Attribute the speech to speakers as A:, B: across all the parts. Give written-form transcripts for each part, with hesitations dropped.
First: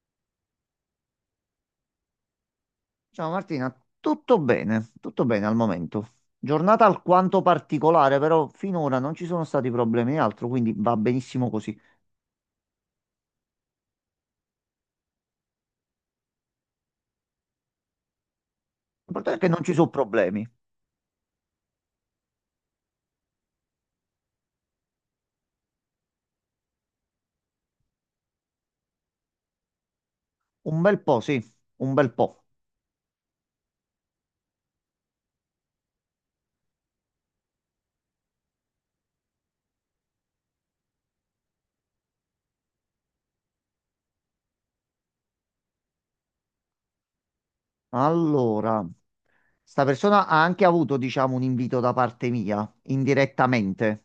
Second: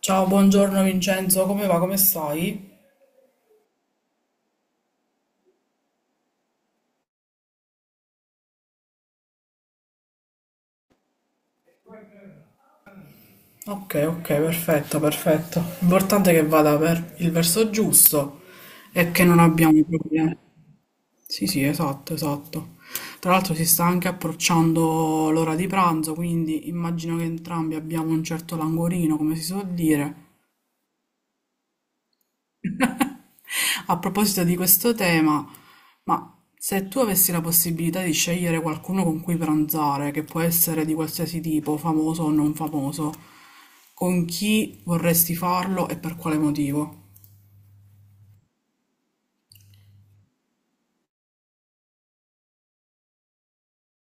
A: Ciao, buongiorno Vincenzo, come va? Come stai?
B: Ciao Martina, tutto bene al momento. Giornata alquanto particolare, però finora non ci sono stati problemi e altro, quindi va benissimo così.
A: Ok, ok, perfetto, perfetto. L'importante è che vada per il verso giusto e che
B: L'importante è
A: non
B: che non ci
A: abbiamo
B: sono
A: problemi.
B: problemi.
A: Sì, sì, esatto, esatto. Tra l'altro si sta anche approcciando l'ora di pranzo, quindi immagino che entrambi abbiamo un certo languorino, come si suol dire.
B: Un bel po', sì, un bel po'.
A: A proposito di questo tema, ma se tu avessi la possibilità di scegliere qualcuno con cui pranzare, che può essere di qualsiasi tipo, famoso o non famoso, con chi vorresti farlo e per quale motivo?
B: Allora, sta persona ha anche avuto, diciamo, un invito da parte mia, indirettamente,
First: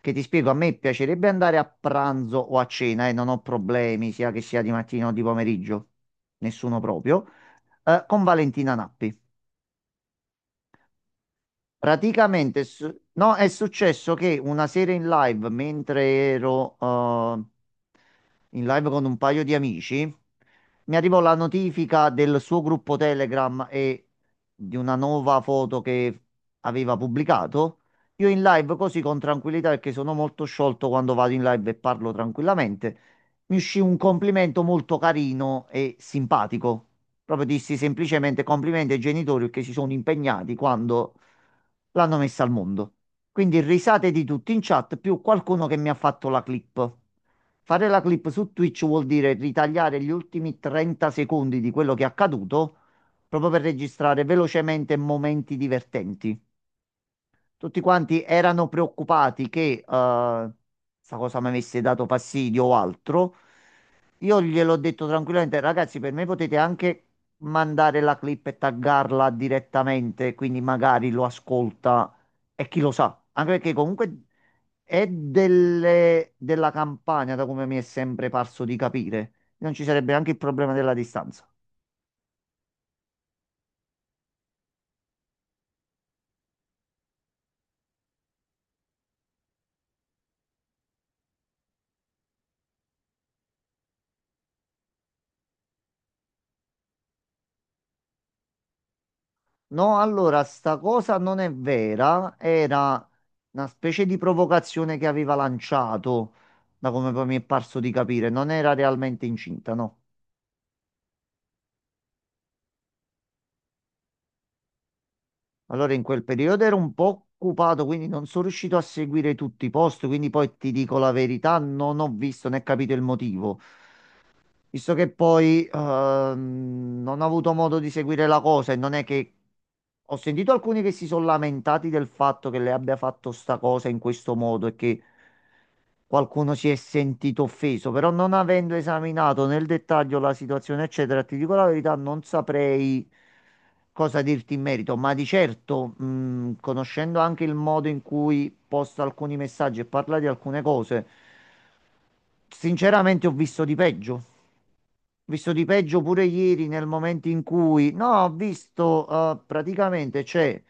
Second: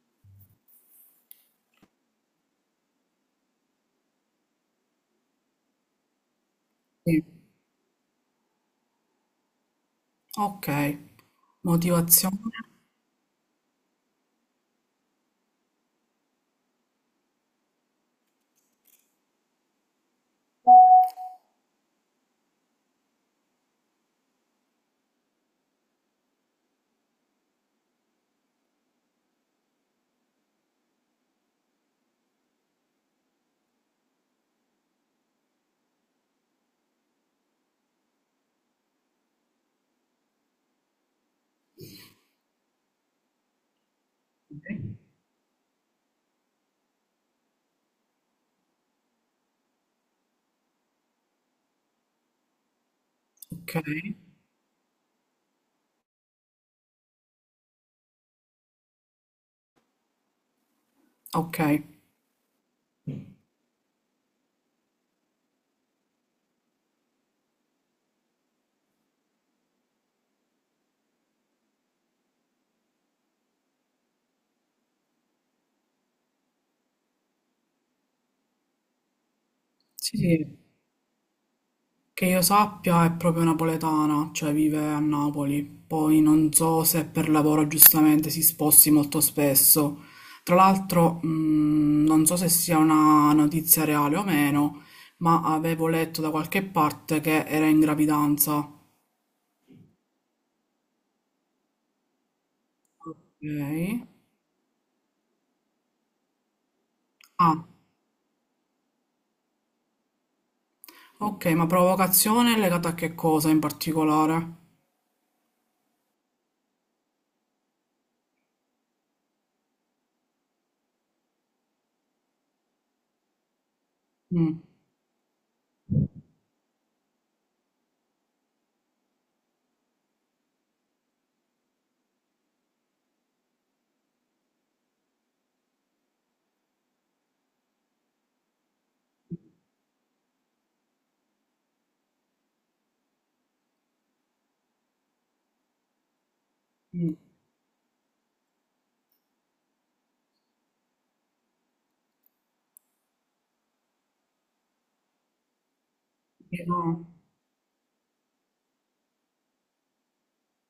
B: che ti spiego, a me piacerebbe andare a pranzo o a cena e non ho problemi, sia che sia di mattina o di pomeriggio, nessuno proprio, con Valentina Nappi.
A: Ok, motivazione.
B: Praticamente, no, è successo che una sera in live, mentre ero in live con un paio di amici, mi arrivò la notifica del suo gruppo Telegram e di una nuova foto che aveva pubblicato. Io in live così con tranquillità, perché sono molto sciolto quando vado in live e parlo tranquillamente, mi uscì un complimento molto carino e simpatico. Proprio dissi semplicemente complimenti ai genitori che si sono impegnati quando l'hanno messa al mondo. Quindi risate di tutti in chat, più qualcuno che mi ha fatto la clip. Fare la clip su Twitch vuol dire ritagliare gli ultimi 30 secondi di quello che è accaduto, proprio per
A: Ok,
B: registrare velocemente momenti divertenti. Tutti quanti erano preoccupati che sta cosa mi
A: ok.
B: avesse dato fastidio o altro. Io gliel'ho detto tranquillamente, ragazzi, per me potete anche mandare la clip e taggarla direttamente, quindi magari lo ascolta e chi lo sa, anche perché comunque è della campagna, da come mi è sempre parso di capire. Non ci sarebbe
A: Sì,
B: anche il
A: sì.
B: problema della distanza.
A: Che io sappia è proprio napoletana, cioè vive a Napoli. Poi non so se per lavoro giustamente si sposti molto spesso. Tra l'altro, non so se sia una notizia reale o meno, ma avevo letto da qualche parte che era in gravidanza.
B: No, allora, sta cosa non è vera, era
A: Ok.
B: una specie di provocazione che aveva lanciato, da come poi mi è
A: Ah,
B: parso di capire, non era realmente incinta, no.
A: ok, ma provocazione è legata a che cosa in particolare?
B: Allora, in quel periodo ero un po' occupato, quindi non sono riuscito a seguire tutti i post, quindi poi ti dico la verità, non ho visto né capito il motivo.
A: Mm,
B: Visto che poi non ho avuto modo di seguire la cosa e non è che ho sentito alcuni che si sono lamentati del fatto che lei abbia fatto sta cosa in questo modo e che qualcuno si è sentito offeso, però non avendo esaminato nel dettaglio la situazione, eccetera, ti dico la verità, non saprei cosa dirti in merito, ma di certo,
A: mm,
B: conoscendo anche il modo in cui posta alcuni messaggi e parla di alcune cose, sinceramente ho visto di peggio. Ho visto di peggio pure ieri nel
A: no.
B: momento in cui, no, ho visto praticamente c'è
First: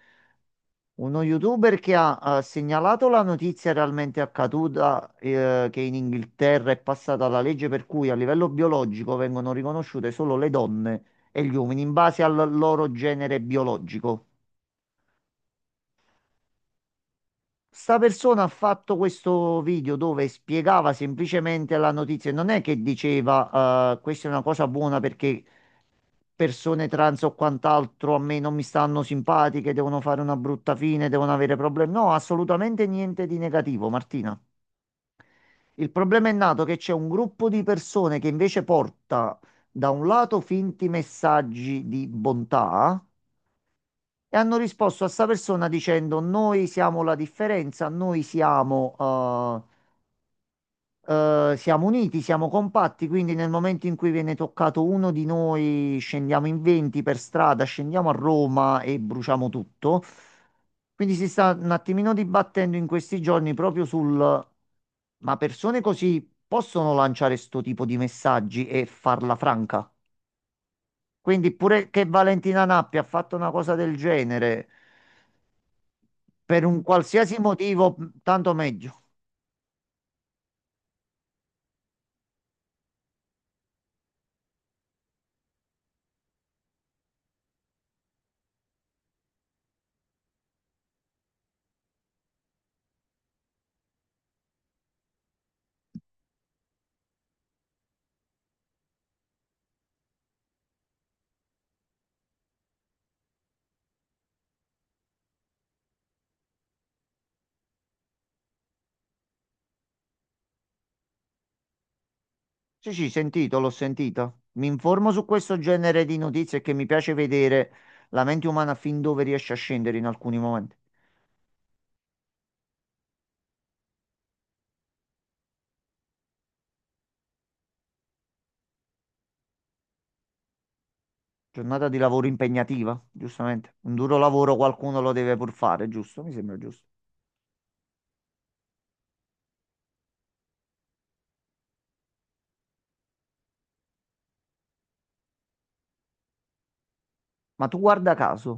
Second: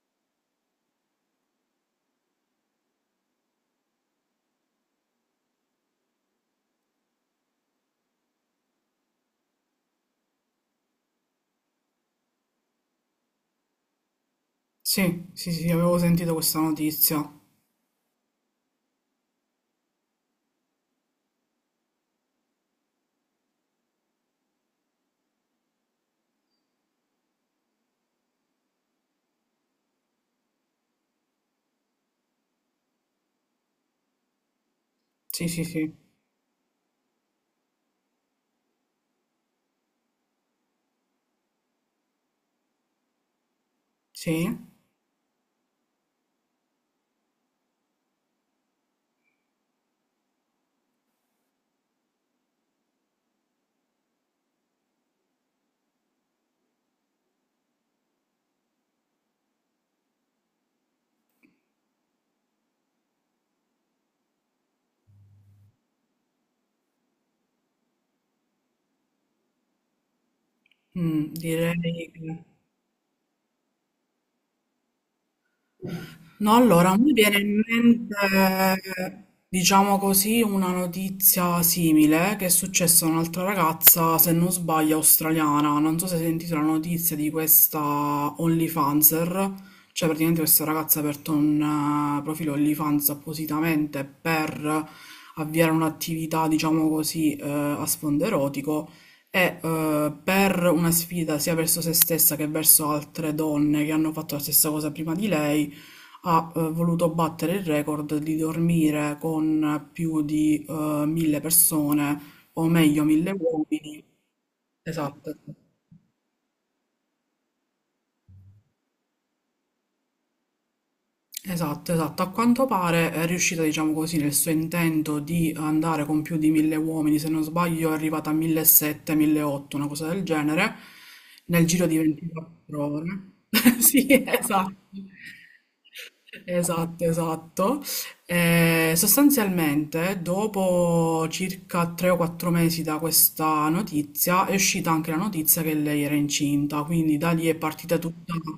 B: uno youtuber che ha segnalato la notizia realmente accaduta, che in Inghilterra è passata la legge per cui a livello biologico vengono riconosciute solo le donne e gli uomini in base al loro genere biologico.
A: Sì, sì, sì, avevo sentito questa notizia.
B: Sta persona ha fatto questo video dove spiegava semplicemente la notizia, non è che diceva, questa è una cosa buona perché persone trans o quant'altro a me non mi stanno simpatiche, devono fare una brutta fine, devono avere problemi. No, assolutamente niente di negativo, Martina.
A: Sì, sì,
B: Il
A: sì.
B: problema è nato che c'è un gruppo di persone che invece porta da un lato finti messaggi di bontà e hanno
A: Sì,
B: risposto a sta persona dicendo noi siamo la differenza, noi siamo siamo uniti, siamo compatti, quindi nel momento in cui viene toccato uno di noi, scendiamo in 20 per strada, scendiamo a Roma e bruciamo tutto. Quindi si sta un attimino dibattendo in questi giorni proprio sul, ma persone così possono lanciare sto tipo di messaggi e farla franca?
A: mm,
B: Quindi
A: direi
B: pure che
A: che
B: Valentina Nappi ha fatto una cosa del genere,
A: No,
B: per un
A: allora, mi
B: qualsiasi
A: viene in
B: motivo, tanto meglio.
A: mente, diciamo così, una notizia simile che è successa a un'altra ragazza, se non sbaglio, australiana. Non so se hai sentito la notizia di questa OnlyFanser, cioè praticamente questa ragazza ha aperto un profilo OnlyFans appositamente per avviare un'attività, diciamo così, a sfondo erotico e per una sfida sia verso se stessa che verso altre donne che hanno fatto la stessa cosa prima di lei ha voluto battere il record di dormire con più di 1000 persone, o
B: Sì,
A: meglio
B: sì,
A: 1000
B: sentito, l'ho
A: uomini.
B: sentito. Mi informo su
A: Esatto.
B: questo genere di notizie che mi piace vedere la mente umana fin dove riesce a scendere in alcuni momenti.
A: Esatto, esatto. A quanto pare è riuscita, diciamo così, nel suo intento di andare con più di mille uomini, se non sbaglio è arrivata a 1700, 1800, una cosa del genere, nel giro
B: Giornata di
A: di
B: lavoro
A: 24
B: impegnativa,
A: ore.
B: giustamente. Un
A: Sì,
B: duro lavoro
A: esatto.
B: qualcuno lo deve pur fare, giusto? Mi sembra giusto.
A: Esatto, esatto. Sostanzialmente, dopo circa tre o quattro mesi da questa notizia, è uscita anche la notizia che lei era incinta, quindi da lì è
B: Ma tu
A: partita
B: guarda
A: tutta.
B: caso,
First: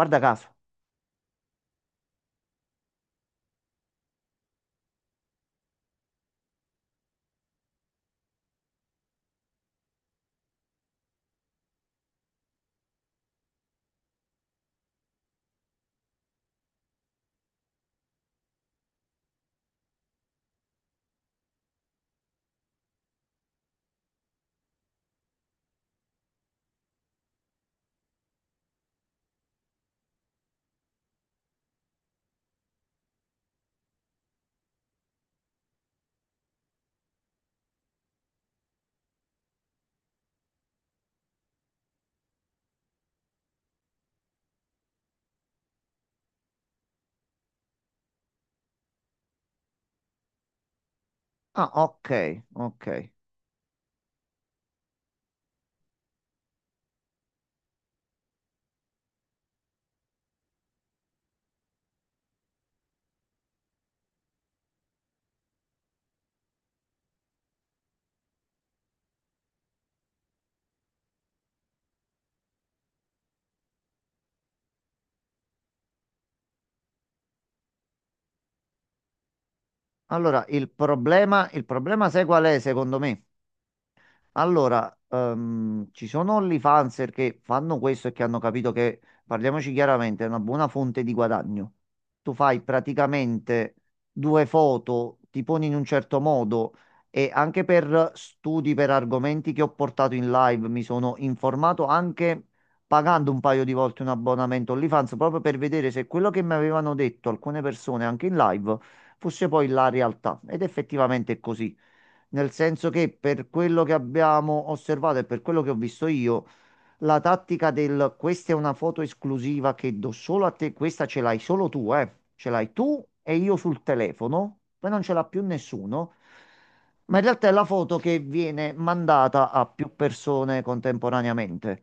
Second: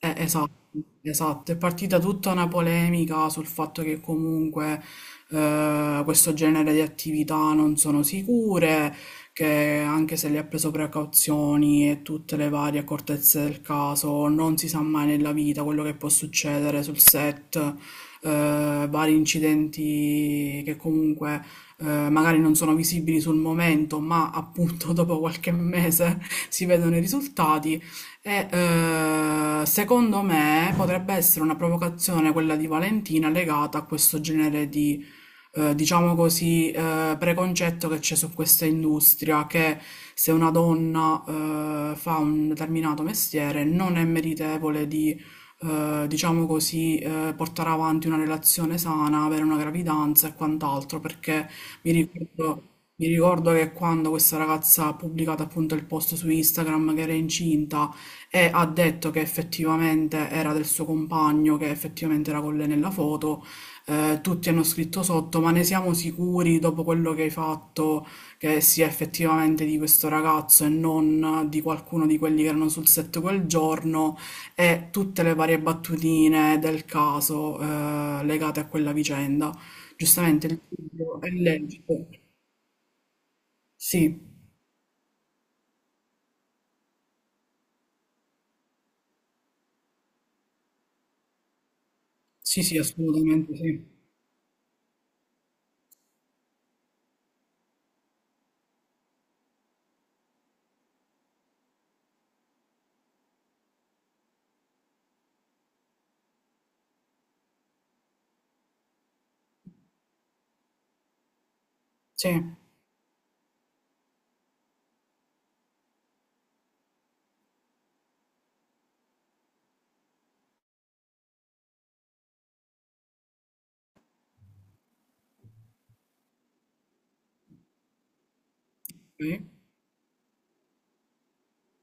B: caso.
A: Esatto, esatto, è partita tutta una polemica sul fatto che comunque questo genere di attività non sono sicure, che anche se le ha preso precauzioni e tutte le varie accortezze del caso, non si sa mai nella vita quello che può succedere sul set, vari incidenti che comunque magari non sono visibili sul momento, ma appunto dopo qualche mese si vedono i risultati. E secondo me potrebbe essere una provocazione quella di Valentina legata a questo genere di diciamo così, preconcetto che c'è su questa industria, che se una donna fa un determinato mestiere non è meritevole di diciamo così, portare avanti una relazione sana, avere una gravidanza e quant'altro, perché
B: Ah,
A: mi
B: ok,
A: ricordo...
B: ok.
A: Mi ricordo che quando questa ragazza ha pubblicato appunto il post su Instagram che era incinta, e ha detto che effettivamente era del suo compagno, che effettivamente era con lei nella foto. Tutti hanno scritto sotto, ma ne siamo sicuri dopo quello che hai fatto che sia effettivamente di questo ragazzo e non di qualcuno di quelli che erano sul set quel giorno e tutte le varie battutine del caso legate a quella vicenda.
B: Allora,
A: Giustamente il dubbio è
B: il
A: lecito.
B: problema sai qual è, secondo me?
A: Sì,
B: Allora, ci sono OnlyFanser che fanno questo e che hanno capito che, parliamoci chiaramente, è una buona fonte di guadagno. Tu fai
A: sì, sì, assolutamente
B: praticamente
A: sì.
B: due foto, ti poni in un certo modo e anche per studi, per argomenti che ho portato in live, mi sono informato anche pagando un paio di volte un abbonamento OnlyFans proprio per vedere se quello che mi avevano detto alcune persone anche in live fosse poi la realtà. Ed effettivamente è così.
A: Sì,
B: Nel senso che per quello che abbiamo osservato e per quello che ho visto io, la tattica del questa è una foto esclusiva che do solo a te, questa ce l'hai solo tu, eh. Ce l'hai tu e io sul telefono, poi non ce l'ha più nessuno. Ma in realtà è la foto che viene
A: sì.
B: mandata a più persone contemporaneamente.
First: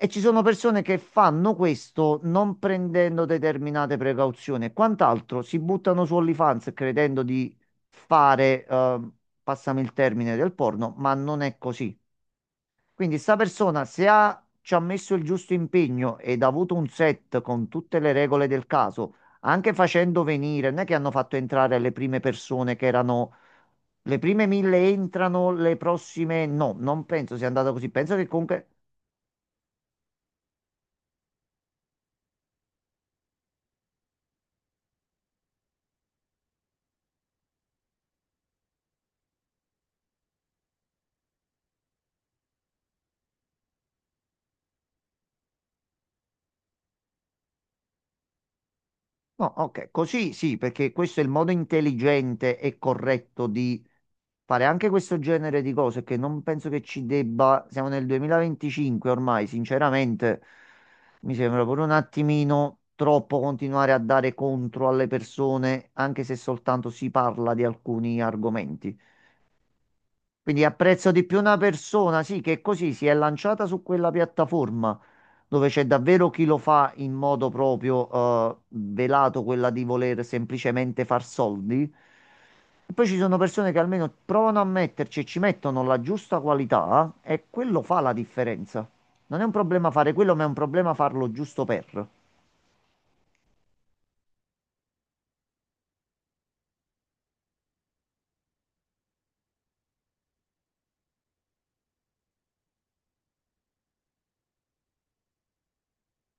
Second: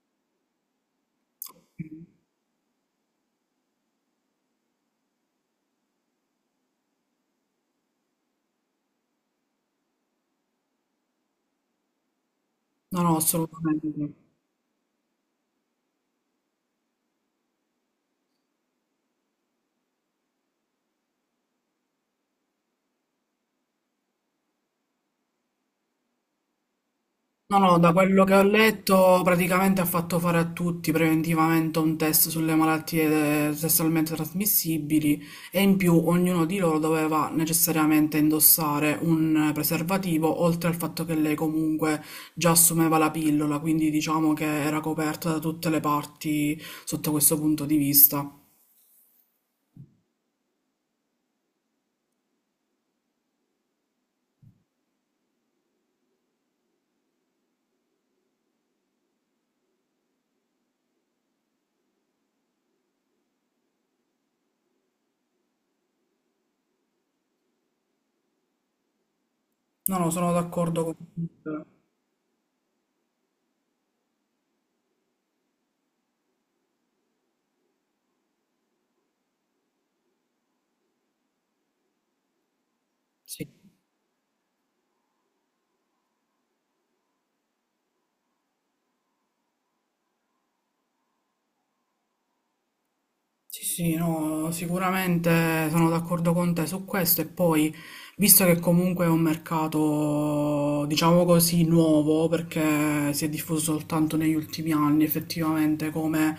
B: E ci sono persone che fanno questo non prendendo determinate precauzioni e quant'altro, si buttano su OnlyFans credendo di fare, passami il termine, del porno, ma non è così.
A: No, no,
B: Quindi sta persona,
A: assolutamente.
B: se
A: Sì.
B: ha, ci ha messo il giusto impegno ed ha avuto un set con tutte le regole del caso, anche facendo venire, non è che hanno fatto entrare le prime persone che erano... Le prime mille entrano, le prossime no, non penso sia
A: No,
B: andata
A: no,
B: così.
A: da
B: Penso
A: quello
B: che
A: che ho
B: comunque
A: letto praticamente ha fatto fare a tutti preventivamente un test sulle malattie sessualmente trasmissibili e in più ognuno di loro doveva necessariamente indossare un preservativo, oltre al fatto che lei comunque già assumeva la pillola, quindi diciamo che era coperta da tutte le parti sotto questo punto di vista.
B: no, ok, così sì, perché questo è il modo intelligente e corretto di fare anche questo genere di cose che non penso che ci debba, siamo nel 2025 ormai, sinceramente mi sembra pure un attimino troppo continuare a dare contro alle persone, anche se soltanto si parla di alcuni argomenti.
A: No, no, sono
B: Quindi
A: d'accordo con
B: apprezzo di più una
A: te.
B: persona, sì, che così si è lanciata su quella piattaforma dove c'è davvero chi lo fa in modo proprio velato, quella di voler semplicemente far soldi. E poi ci sono
A: Sì.
B: persone che almeno provano a metterci e ci mettono la giusta qualità e quello fa la differenza. Non è un problema fare quello, ma è un problema farlo giusto per.
A: Sì, sì, no, sicuramente sono d'accordo con te su questo e poi, visto che comunque è un mercato, diciamo così, nuovo, perché si è diffuso soltanto negli ultimi anni effettivamente come,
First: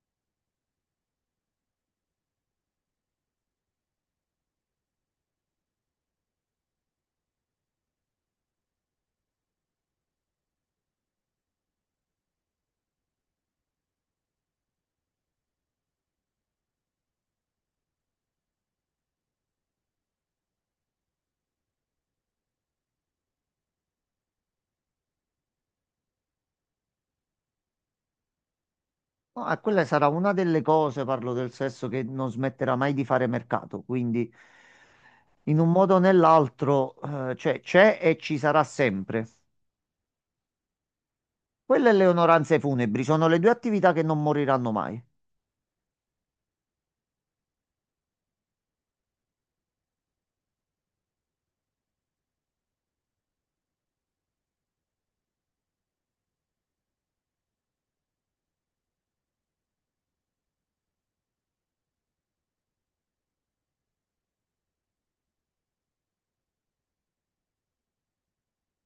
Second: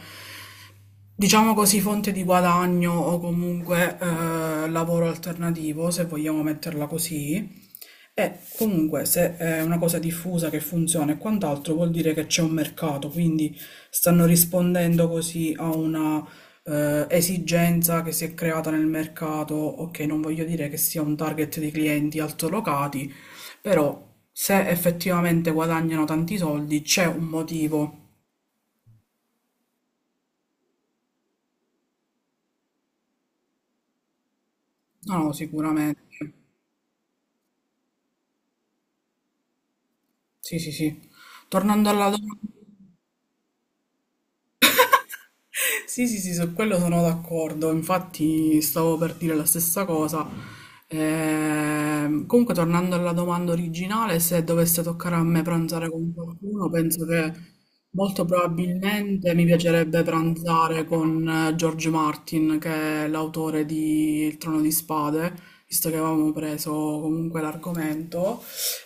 A: diciamo così, fonte di guadagno o comunque lavoro alternativo, se vogliamo metterla così, e comunque se è una cosa diffusa che funziona e quant'altro vuol dire che c'è un mercato, quindi stanno rispondendo così a una esigenza che si è creata nel mercato. Ok, non voglio dire che sia un target di clienti altolocati, però se effettivamente guadagnano tanti soldi c'è un motivo.
B: No, quella sarà una delle cose, parlo del sesso, che non smetterà mai di fare mercato, quindi
A: No, no,
B: in un modo o
A: sicuramente.
B: nell'altro c'è e ci sarà sempre.
A: Sì, sì, sì. Tornando
B: Quelle e le
A: alla domanda.
B: onoranze funebri sono le due attività che non moriranno mai.
A: Sì, sì, sì, su quello sono d'accordo. Infatti stavo per dire la stessa cosa. Comunque, tornando alla domanda originale, se dovesse toccare a me pranzare con qualcuno, penso che molto probabilmente mi piacerebbe pranzare con George Martin, che è l'autore di Il Trono di Spade, visto che avevamo preso comunque l'argomento.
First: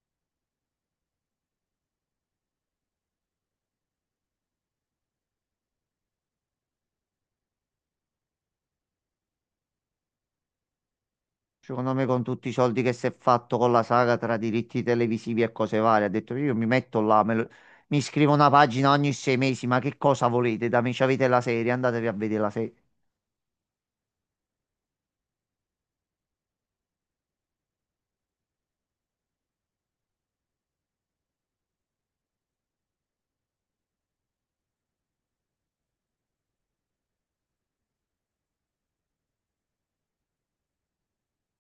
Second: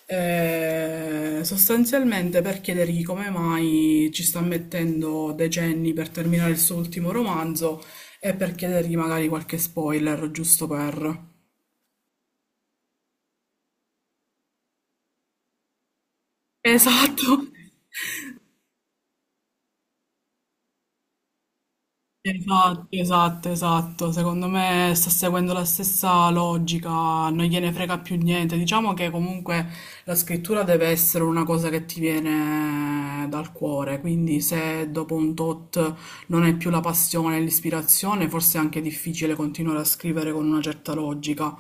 A: Sostanzialmente per chiedergli come mai ci sta mettendo decenni per terminare il suo ultimo romanzo e per chiedergli magari qualche spoiler, giusto per...
B: Secondo me, con tutti i soldi che si è fatto con la saga tra diritti televisivi e cose varie, ha detto io mi metto là,
A: Esatto.
B: mi scrivo una pagina ogni sei mesi, ma che cosa volete da me? C'avete la serie, andatevi a vedere la serie.
A: Esatto, esatto, esatto. Secondo me sta seguendo la stessa logica, non gliene frega più niente. Diciamo che comunque la scrittura deve essere una cosa che ti viene dal cuore, quindi se dopo un tot non è più la passione e l'ispirazione, forse è anche difficile continuare a scrivere con una certa logica.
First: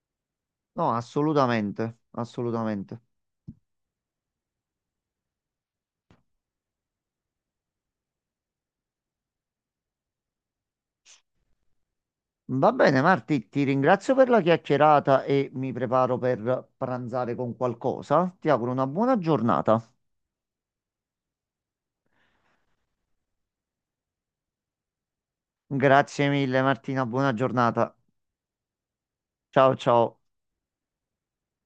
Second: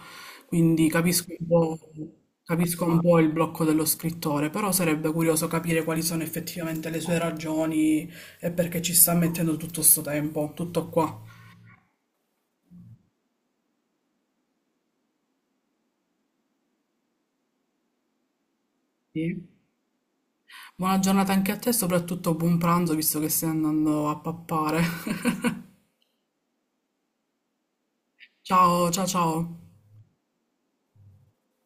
A: Quindi
B: No, assolutamente,
A: capisco un
B: assolutamente.
A: po' il blocco dello scrittore, però sarebbe curioso capire quali sono effettivamente le sue ragioni è perché ci sta mettendo tutto sto tempo, tutto qua.
B: Va bene, Marti, ti ringrazio per la chiacchierata e mi preparo per pranzare con qualcosa. Ti auguro una buona
A: Sì.
B: giornata.
A: Buona giornata anche a te, soprattutto buon pranzo, visto che stai andando a pappare.
B: Grazie mille, Martina, buona giornata.
A: Ciao, ciao,
B: Ciao
A: ciao.
B: ciao.